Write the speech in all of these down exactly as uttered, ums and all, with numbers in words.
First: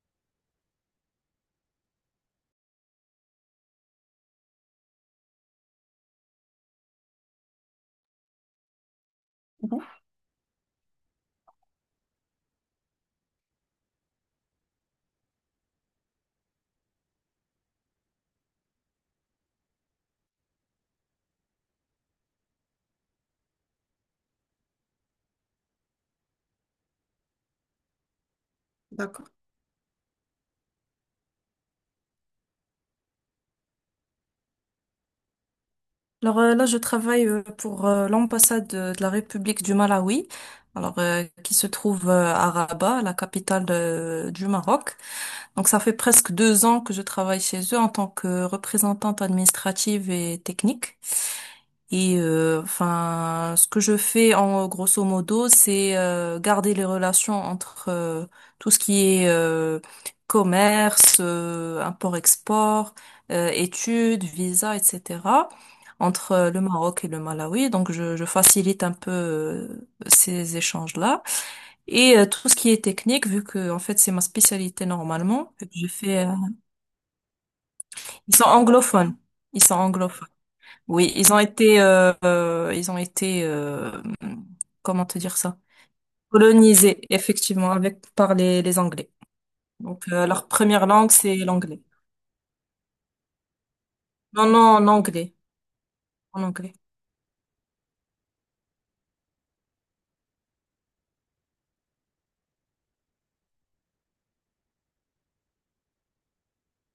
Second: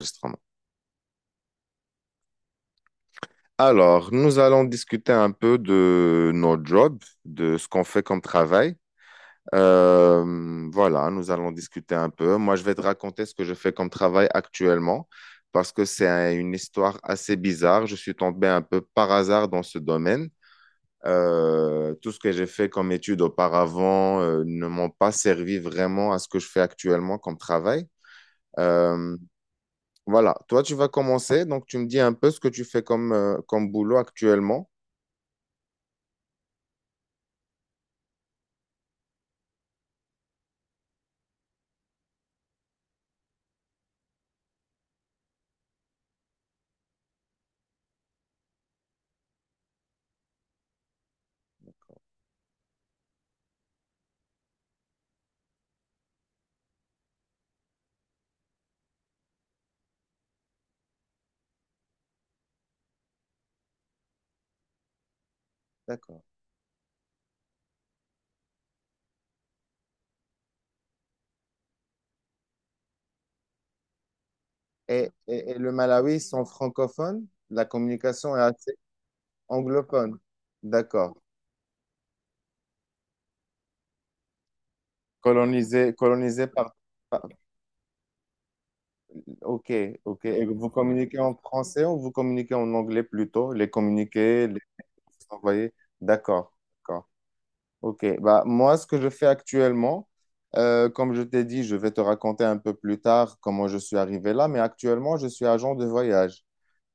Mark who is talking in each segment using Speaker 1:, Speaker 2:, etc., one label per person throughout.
Speaker 1: Enregistrement. Alors, nous allons discuter un peu de nos jobs, de ce qu'on fait comme travail.
Speaker 2: Mhm.
Speaker 1: Euh, voilà, nous allons discuter un peu. Moi, je vais te raconter ce que je fais comme travail actuellement parce que c'est un- une histoire assez bizarre. Je suis tombé un peu par hasard dans ce domaine. Euh, tout ce que j'ai fait comme études auparavant, euh, ne m'ont pas servi vraiment à ce que je fais actuellement comme travail. Euh,
Speaker 2: D'accord.
Speaker 1: voilà, toi, tu vas commencer. Donc, tu me dis un peu ce que tu fais comme, euh, comme boulot actuellement.
Speaker 2: Alors euh, là, je travaille euh, pour euh, l'ambassade euh, de la République du Malawi, alors euh, qui se trouve euh, à Rabat, la capitale euh, du Maroc. Donc ça fait presque deux ans que je travaille chez eux en tant que représentante administrative et technique. Et euh, enfin, ce que je fais en grosso modo, c'est euh, garder les relations entre euh, tout ce qui est euh, commerce, euh, import-export, euh, études, visa, et cetera
Speaker 1: D'accord.
Speaker 2: entre euh, le Maroc et le Malawi. Donc, je, je facilite un peu euh, ces échanges-là. Et euh, tout ce qui est technique, vu que en fait c'est ma spécialité
Speaker 1: Et, et,
Speaker 2: normalement,
Speaker 1: et
Speaker 2: vu
Speaker 1: le
Speaker 2: que je
Speaker 1: Malawi ils
Speaker 2: fais. euh,
Speaker 1: sont francophones, la communication
Speaker 2: Ils
Speaker 1: est
Speaker 2: sont
Speaker 1: assez
Speaker 2: anglophones. Ils sont
Speaker 1: anglophone.
Speaker 2: anglophones. Oui,
Speaker 1: D'accord.
Speaker 2: ils ont été, euh, euh, ils ont été, euh, comment te dire ça?
Speaker 1: Colonisé, colonisé par,
Speaker 2: Colonisés,
Speaker 1: par-
Speaker 2: effectivement, avec par les, les Anglais.
Speaker 1: ok,
Speaker 2: Donc,
Speaker 1: ok.
Speaker 2: euh,
Speaker 1: Et
Speaker 2: leur
Speaker 1: vous
Speaker 2: première langue,
Speaker 1: communiquez en
Speaker 2: c'est l'anglais.
Speaker 1: français ou vous communiquez en anglais plutôt? Les
Speaker 2: Non,
Speaker 1: communiqués, les
Speaker 2: non, en anglais,
Speaker 1: envoyés.
Speaker 2: en
Speaker 1: D'accord,
Speaker 2: anglais.
Speaker 1: d'accord. Ok, bah, moi, ce que je fais actuellement, euh, comme je t'ai dit, je vais te raconter un peu plus tard comment je suis arrivé là, mais actuellement, je suis agent de voyage.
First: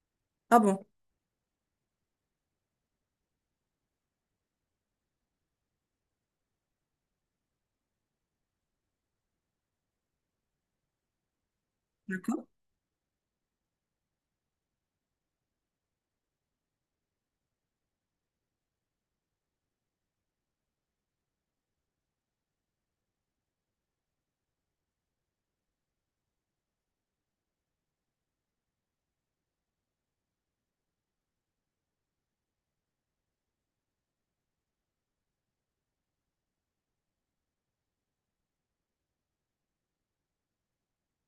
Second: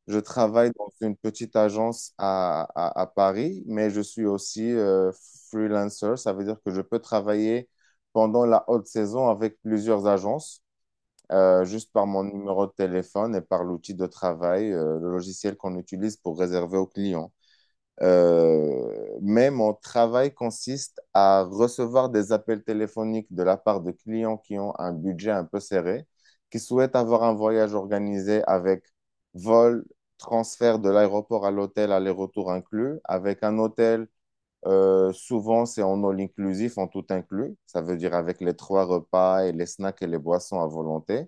Speaker 1: Je
Speaker 2: Ah
Speaker 1: travaille
Speaker 2: bon,
Speaker 1: dans une petite agence à, à- à Paris, mais je suis aussi euh, freelancer. Ça veut dire que je peux travailler pendant la haute saison avec plusieurs agences, euh, juste par mon
Speaker 2: d'accord.
Speaker 1: numéro de téléphone et par l'outil de travail, euh, le logiciel qu'on utilise pour réserver aux clients. Euh, mais mon travail consiste à recevoir des appels téléphoniques de la part de clients qui ont un budget un peu serré, qui souhaitent avoir un voyage organisé avec vol, transfert de l'aéroport à l'hôtel, aller-retour inclus, avec un hôtel, euh, souvent c'est en all inclusif, en tout inclus, ça veut dire avec les trois repas et les snacks et les boissons à volonté.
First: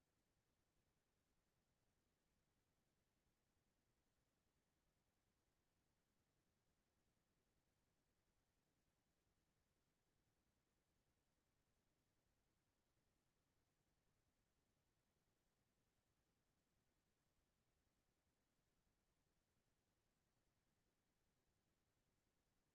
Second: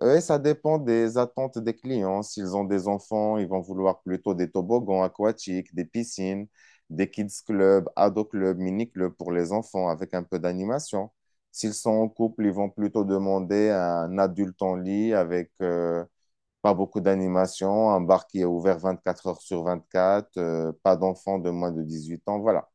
Speaker 1: Oui, ça dépend des attentes des clients. S'ils ont des enfants, ils vont vouloir plutôt des toboggans aquatiques, des piscines, des kids clubs, ado clubs, mini clubs pour les enfants avec un peu d'animation. S'ils sont en couple, ils vont plutôt demander un adulte en lit avec euh, pas beaucoup d'animation, un bar qui est ouvert vingt-quatre heures sur vingt-quatre, euh, pas d'enfants de moins de dix-huit ans, voilà.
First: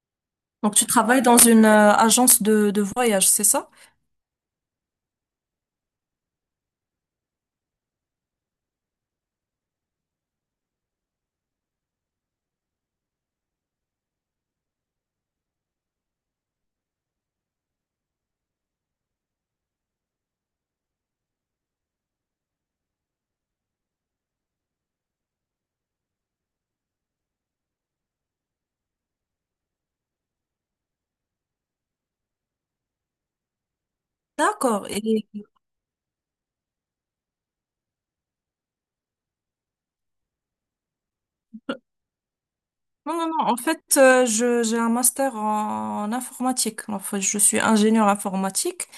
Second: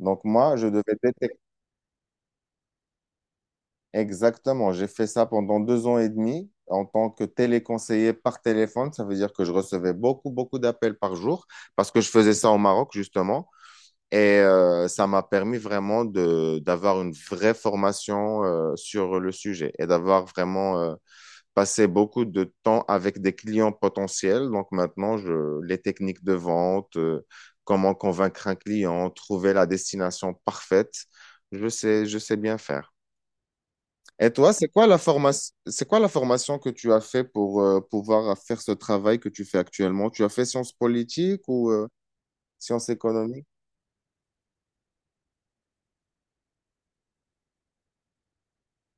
Speaker 1: Donc moi, je
Speaker 2: Donc,
Speaker 1: devais
Speaker 2: tu travailles dans
Speaker 1: détecter.
Speaker 2: une euh, agence de, de voyage, c'est ça?
Speaker 1: Exactement, j'ai fait ça pendant deux ans et demi en tant que téléconseiller par téléphone. Ça veut dire que je recevais beaucoup, beaucoup d'appels par jour parce que je faisais ça au Maroc, justement. Et euh, ça m'a permis vraiment de, d'avoir une vraie formation euh, sur le sujet et d'avoir vraiment euh, passé beaucoup de temps avec des clients potentiels. Donc maintenant, je, les techniques de vente, euh, comment convaincre un client, trouver la destination parfaite, je sais, je sais bien faire. Et toi, c'est quoi
Speaker 2: D'accord.
Speaker 1: la
Speaker 2: Et,
Speaker 1: formation, c'est quoi la formation que tu as fait pour euh, pouvoir faire ce travail que tu fais actuellement? Tu as fait sciences politiques ou euh, sciences
Speaker 2: Non, non, non.
Speaker 1: économiques?
Speaker 2: En fait, euh, je, j'ai un master en, en informatique. Enfin, je suis ingénieure informatique.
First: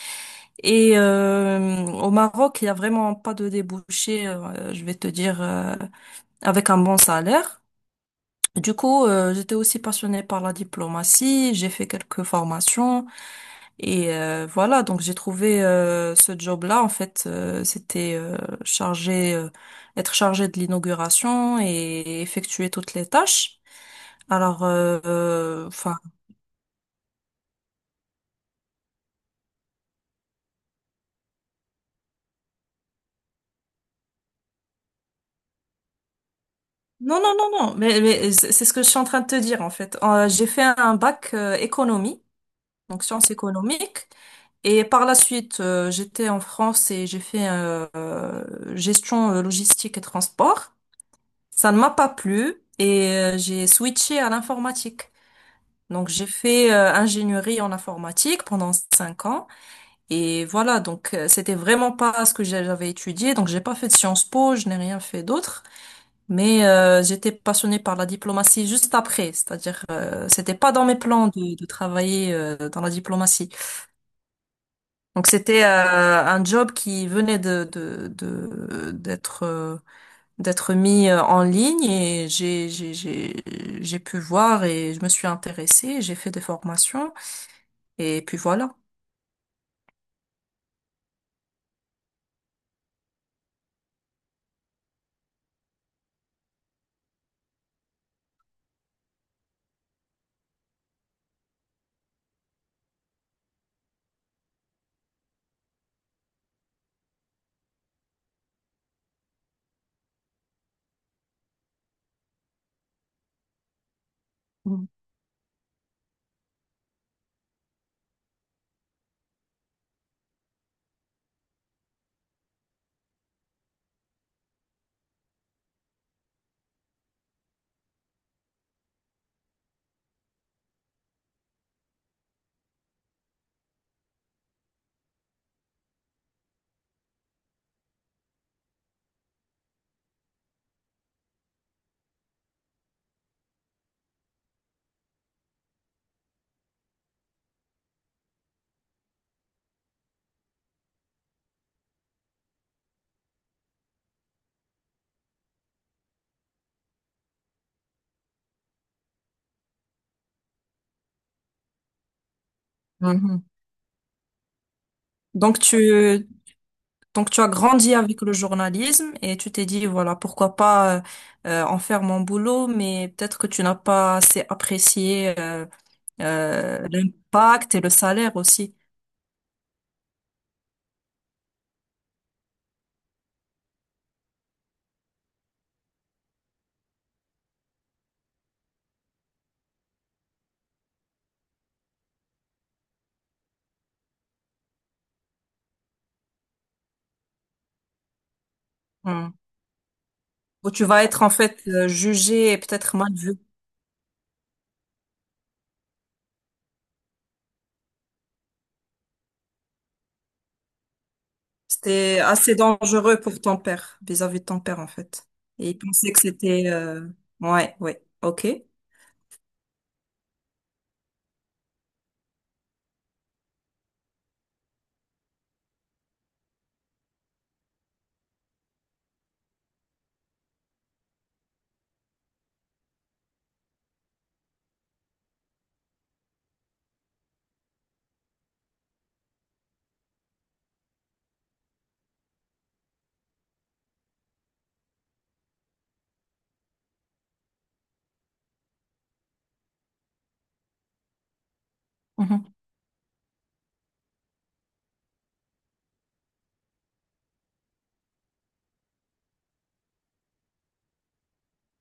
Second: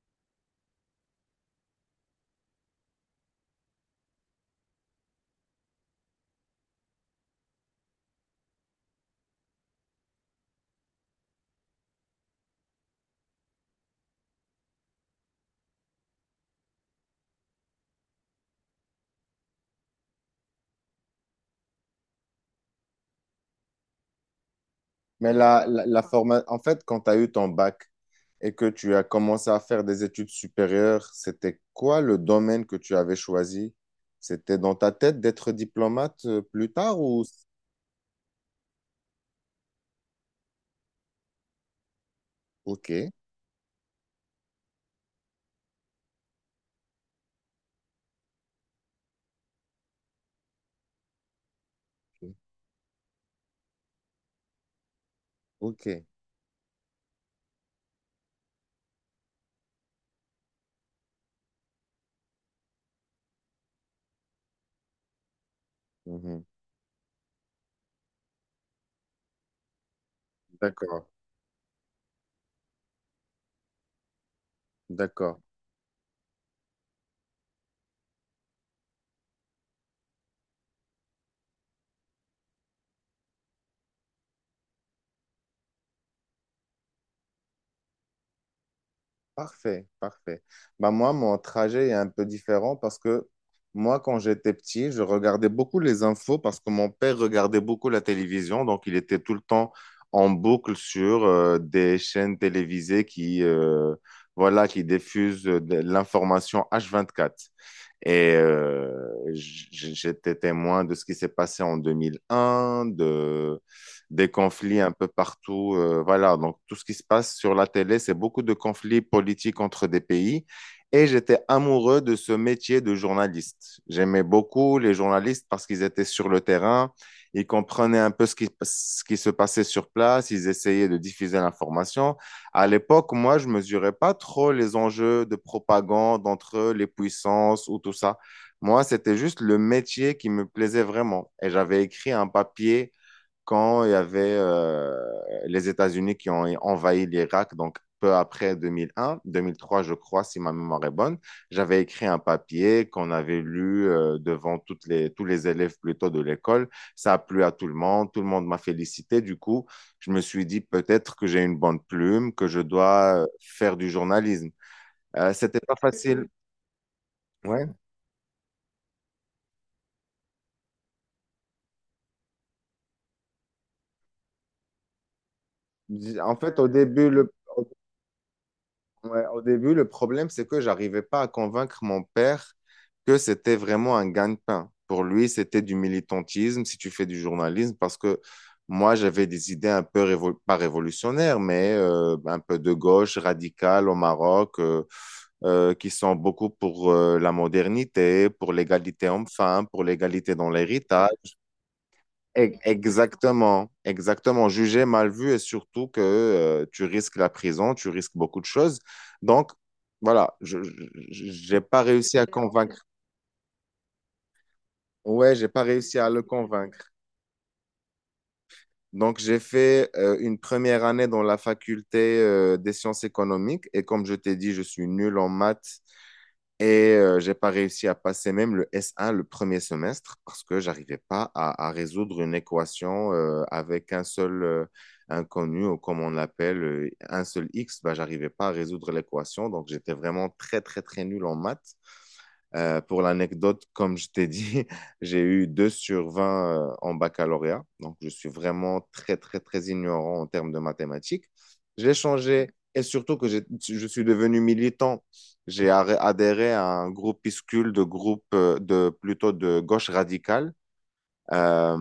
Speaker 2: Et euh, au Maroc, il n'y a vraiment pas de débouché, euh, je vais te dire, euh, avec un bon salaire. Du coup, euh, j'étais aussi passionnée par la diplomatie. J'ai fait quelques formations. Et euh, voilà, donc j'ai trouvé euh, ce job-là. En fait, euh, c'était euh, chargé, euh, être chargé de l'inauguration et effectuer toutes les tâches. Alors, euh,
Speaker 1: Mais la,
Speaker 2: euh,
Speaker 1: la,
Speaker 2: enfin,
Speaker 1: la forma- en fait, quand tu as eu ton bac et que tu as commencé à faire des études supérieures, c'était quoi le domaine que tu avais choisi? C'était dans ta tête d'être diplomate euh, plus tard
Speaker 2: non,
Speaker 1: ou.
Speaker 2: non, non, non, mais, mais c'est c'est ce que je suis en train de te dire en fait. Euh, j'ai fait un bac euh, économie,
Speaker 1: Ok,
Speaker 2: donc sciences économiques, et par la suite, euh, j'étais en France et j'ai fait euh, euh, gestion euh, logistique et transport. Ça ne m'a pas
Speaker 1: ok.
Speaker 2: plu et euh, j'ai switché à l'informatique.
Speaker 1: ok.
Speaker 2: Donc j'ai fait euh, ingénierie en informatique pendant cinq ans et voilà donc euh, c'était vraiment pas ce que j'avais étudié, donc j'ai pas fait de Sciences Po, je n'ai rien fait d'autre,
Speaker 1: Mhm.
Speaker 2: mais euh, j'étais passionnée par la diplomatie juste après, c'est-à-dire euh, c'était pas dans mes
Speaker 1: D'accord,
Speaker 2: plans de, de travailler euh, dans la diplomatie, donc
Speaker 1: d'accord.
Speaker 2: c'était euh, un job qui venait de de de- d'être euh, d'être mis euh, en ligne. Et j'ai j'ai j'ai j'ai pu voir et je me suis intéressée, j'ai fait des formations et puis voilà.
Speaker 1: Parfait, parfait. Bah moi, mon trajet est un peu différent parce que moi, quand j'étais petit, je regardais beaucoup les infos parce que mon père regardait beaucoup la télévision. Donc, il était tout le temps en boucle sur euh, des chaînes télévisées qui, euh, voilà, qui diffusent euh, de l'information h vingt-quatre. Et euh, j'étais témoin de ce qui s'est passé en deux mille un, de, des conflits
Speaker 2: Mhm.
Speaker 1: un peu partout. Euh, voilà, donc tout ce qui se passe sur la télé, c'est beaucoup de conflits politiques entre des pays. Et j'étais amoureux de ce métier de journaliste. J'aimais beaucoup les journalistes parce qu'ils étaient sur le terrain, ils comprenaient un peu ce qui, ce qui se passait sur place, ils essayaient de diffuser l'information. À l'époque, moi, je mesurais pas trop les enjeux de propagande entre les puissances ou tout ça. Moi, c'était juste le métier qui me plaisait vraiment. Et j'avais écrit un papier quand il y avait euh, les États-Unis qui ont envahi l'Irak, donc peu après deux mille un, deux mille trois, je crois, si ma mémoire est bonne. J'avais écrit un papier qu'on avait lu euh, devant toutes les, tous les élèves plutôt de l'école. Ça a plu à tout le monde, tout le monde m'a félicité. Du coup, je me suis dit peut-être que j'ai une bonne plume, que je dois euh,
Speaker 2: Mhm.
Speaker 1: faire du journalisme. Euh,
Speaker 2: Donc
Speaker 1: c'était pas facile.
Speaker 2: tu, donc tu as
Speaker 1: Ouais.
Speaker 2: grandi avec le journalisme et tu t'es dit, voilà, pourquoi pas euh, euh, en faire mon boulot, mais peut-être que tu n'as pas assez apprécié euh,
Speaker 1: En fait, au
Speaker 2: euh,
Speaker 1: début, le,
Speaker 2: l'impact et le salaire aussi.
Speaker 1: ouais, au début, le problème, c'est que j'arrivais pas à convaincre mon père que c'était vraiment un gagne-pain. Pour lui, c'était du militantisme si tu fais du journalisme, parce que moi, j'avais des idées un peu, révo- pas révolutionnaires, mais euh, un peu de gauche, radicale au Maroc, euh, euh, qui sont beaucoup pour euh, la modernité, pour l'égalité
Speaker 2: Mhm.
Speaker 1: homme-femme, pour l'égalité dans
Speaker 2: Où tu vas être en
Speaker 1: l'héritage.
Speaker 2: fait euh, jugé
Speaker 1: E-
Speaker 2: et peut-être mal vu.
Speaker 1: Exactement, exactement. Jugé, mal vu et surtout que euh, tu risques la prison, tu risques beaucoup de choses. Donc, voilà, je, je- j'ai pas réussi
Speaker 2: C'était
Speaker 1: à
Speaker 2: assez
Speaker 1: convaincre.
Speaker 2: dangereux pour ton père, vis-à-vis de ton père en fait.
Speaker 1: Ouais, j'ai pas
Speaker 2: Et il
Speaker 1: réussi à
Speaker 2: pensait que
Speaker 1: le
Speaker 2: c'était...
Speaker 1: convaincre.
Speaker 2: euh, Ouais, ouais, ok.
Speaker 1: Donc, j'ai fait euh, une première année dans la faculté euh, des sciences économiques et comme je t'ai dit, je suis nul en maths. Et euh, j'ai pas réussi à passer même le S un, le premier semestre, parce que j'arrivais pas à, à résoudre une équation euh, avec un seul euh, inconnu ou comme on l'appelle euh, un seul X. Bah, j'arrivais pas à résoudre l'équation, donc j'étais vraiment très très très nul en maths. Euh, pour l'anecdote, comme je t'ai dit, j'ai eu deux sur vingt euh, en baccalauréat. Donc, je suis vraiment très, très, très ignorant en termes de mathématiques. J'ai changé
Speaker 2: Mhm.
Speaker 1: et surtout que j'ai- je suis devenu militant. J'ai arré- adhéré à un groupuscule de groupes euh, de, plutôt de gauche radicale. Euh,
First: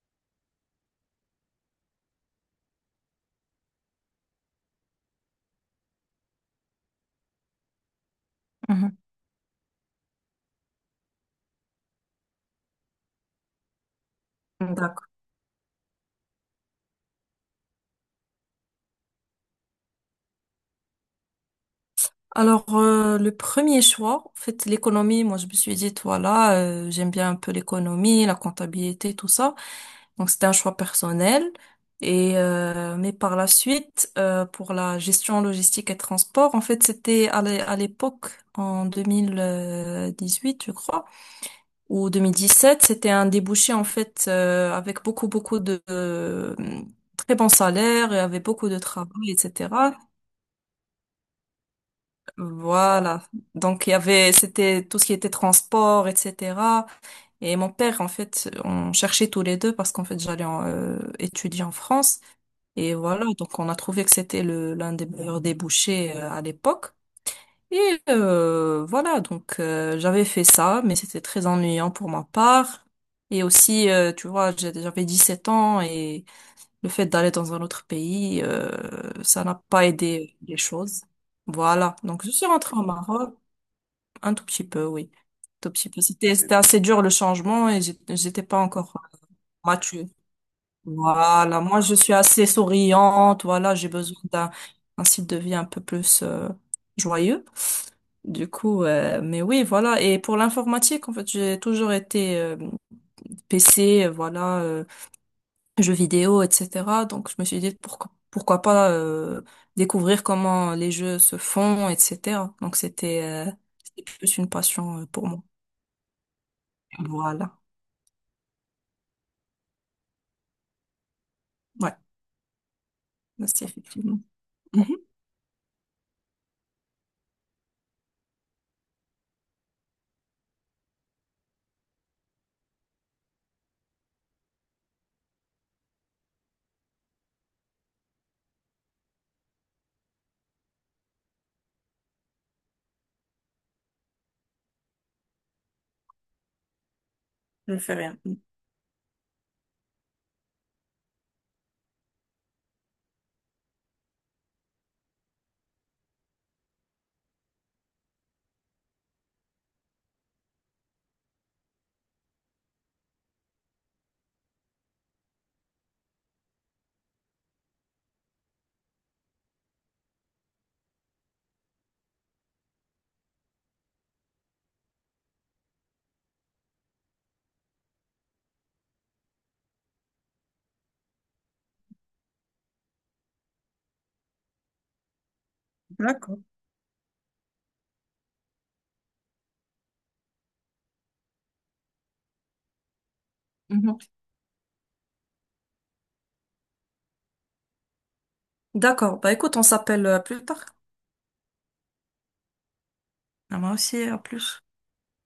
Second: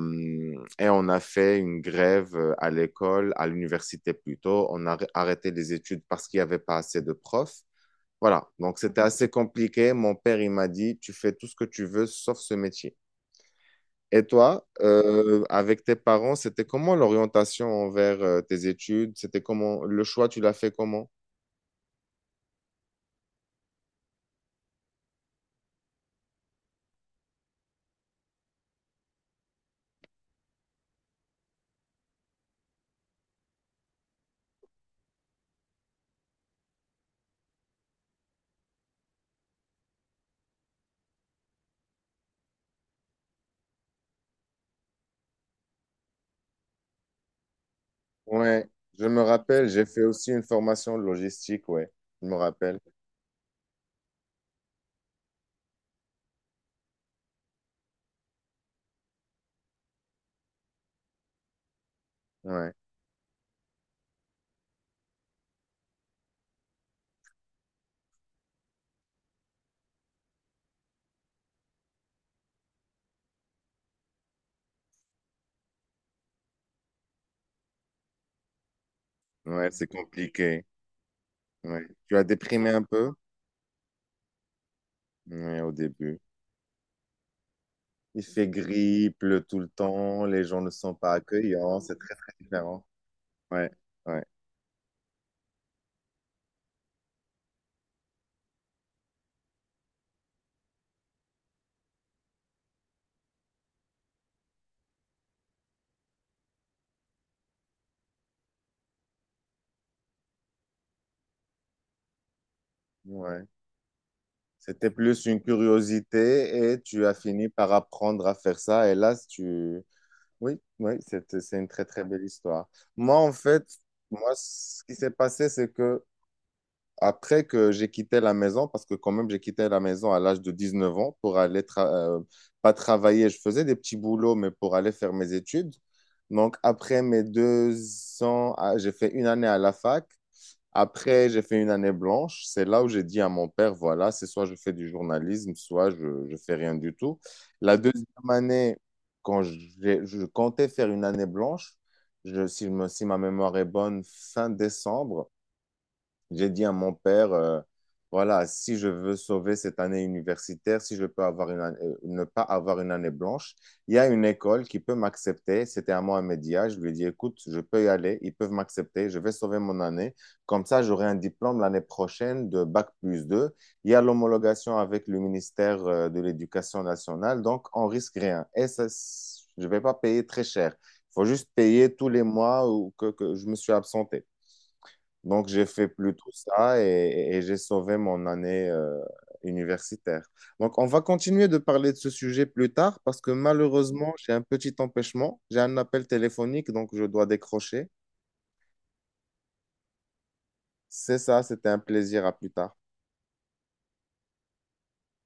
Speaker 1: et on a fait une grève euh, à l'école, à l'université plutôt. On a arrêté les études parce qu'il n'y avait pas assez de profs. Voilà, donc c'était assez compliqué. Mon père, il m'a dit, tu fais tout ce que tu veux sauf ce métier. Et toi,
Speaker 2: Mhm. D'accord.
Speaker 1: euh, avec tes parents, c'était comment l'orientation envers euh, tes études? C'était comment le choix, tu l'as fait comment?
Speaker 2: Alors, euh, le premier choix, en fait, l'économie, moi, je me suis dit, voilà, euh, j'aime bien un peu l'économie, la comptabilité, tout ça. Donc, c'était un choix personnel. Et, euh, mais par la suite, euh, pour la gestion logistique et transport, en fait, c'était à l'é- à l'époque, en deux mille dix-huit, je crois, ou deux mille dix-sept, c'était un débouché, en fait, euh, avec beaucoup, beaucoup de, de très bons salaires et avec
Speaker 1: Ouais,
Speaker 2: beaucoup de
Speaker 1: je me
Speaker 2: travail,
Speaker 1: rappelle, j'ai
Speaker 2: et cetera.
Speaker 1: fait aussi une formation de logistique, ouais, je me rappelle.
Speaker 2: Voilà. Donc, il y avait, c'était tout ce qui était transport, et cetera. Et mon père, en fait, on cherchait tous les deux parce qu'en fait, j'allais en, euh, étudier en France.
Speaker 1: Ouais,
Speaker 2: Et voilà. Donc, on a trouvé que c'était le, l'un des meilleurs débouchés, euh, à l'époque. Et euh, voilà. Donc, euh, j'avais fait ça, mais c'était très ennuyant pour ma part. Et aussi, euh, tu vois, j'ai- j'avais 17 ans et le fait d'aller dans un autre pays, euh, ça n'a
Speaker 1: ouais,
Speaker 2: pas
Speaker 1: c'est
Speaker 2: aidé les
Speaker 1: compliqué.
Speaker 2: choses.
Speaker 1: Ouais.
Speaker 2: Voilà.
Speaker 1: Tu as
Speaker 2: Donc, je suis
Speaker 1: déprimé
Speaker 2: rentrée
Speaker 1: un
Speaker 2: au
Speaker 1: peu?
Speaker 2: Maroc. Un tout petit peu, oui.
Speaker 1: Ouais, au
Speaker 2: Tout petit peu.
Speaker 1: début.
Speaker 2: C'était, c'était assez dur le changement et j'ai-
Speaker 1: Il
Speaker 2: j'étais
Speaker 1: fait
Speaker 2: pas encore
Speaker 1: gris, il pleut tout le
Speaker 2: mature.
Speaker 1: temps, les gens ne sont pas
Speaker 2: Voilà,
Speaker 1: accueillants,
Speaker 2: moi je
Speaker 1: c'est
Speaker 2: suis
Speaker 1: très, très
Speaker 2: assez
Speaker 1: différent.
Speaker 2: souriante,
Speaker 1: Ouais,
Speaker 2: voilà, j'ai besoin
Speaker 1: ouais,
Speaker 2: d'un un style de vie un peu plus euh, joyeux. Du coup, euh, mais oui, voilà. Et pour l'informatique, en fait, j'ai toujours été euh, P C, euh, voilà, euh, jeux vidéo, et cetera. Donc je me suis dit pourquoi pourquoi pas euh, découvrir comment les jeux se font, et cetera. Donc c'était
Speaker 1: ouais.
Speaker 2: euh, c'était plus une
Speaker 1: C'était
Speaker 2: passion euh,
Speaker 1: plus
Speaker 2: pour
Speaker 1: une
Speaker 2: moi.
Speaker 1: curiosité et tu as fini
Speaker 2: Voilà.
Speaker 1: par apprendre à faire ça. Et là, tu. Oui, oui, c'est, c'est une très,
Speaker 2: Ouais,
Speaker 1: très belle histoire. Moi, en fait,
Speaker 2: merci, effectivement.
Speaker 1: moi,
Speaker 2: Ouais,
Speaker 1: ce qui
Speaker 2: mhm,
Speaker 1: s'est passé, c'est que après que j'ai quitté la maison, parce que quand même, j'ai quitté la maison à l'âge de dix neuf ans pour aller, tra- euh, pas travailler, je faisais des petits boulots, mais pour aller faire mes études. Donc, après mes deux ans, ah, j'ai fait une année à la fac. Après, j'ai fait une année blanche. C'est là où j'ai dit à mon père, voilà, c'est soit je fais du journalisme, soit je, je fais rien du tout.
Speaker 2: je
Speaker 1: La
Speaker 2: le fais
Speaker 1: deuxième
Speaker 2: rien.
Speaker 1: année, quand j'ai- je comptais faire une année blanche, je, si, je me- si ma mémoire est bonne, fin décembre, j'ai dit à mon père, euh, voilà, si je veux sauver cette année universitaire, si je peux avoir une année- euh, ne pas avoir une année blanche, il y a une école qui peut m'accepter. C'était à Mohamedia. Je lui ai dit, écoute, je peux y aller, ils peuvent m'accepter, je vais sauver mon année. Comme ça, j'aurai un diplôme l'année prochaine de Bac plus deux. Il y a l'homologation avec le ministère euh, de l'Éducation nationale, donc on risque rien. Et ça, c- je ne vais pas payer très cher. Il faut juste payer tous les mois ou que, que je me suis absenté. Donc, j'ai fait plutôt
Speaker 2: D'accord.
Speaker 1: ça et, et j'ai sauvé mon année euh, universitaire. Donc, on va continuer de parler de ce sujet plus tard parce que
Speaker 2: Mhm.
Speaker 1: malheureusement, j'ai un petit empêchement. J'ai un appel téléphonique, donc je dois décrocher.
Speaker 2: D'accord. Bah écoute, on s'appelle euh, plus tard.
Speaker 1: C'est ça, c'était un plaisir. À plus tard.
Speaker 2: Ah, moi aussi, à plus.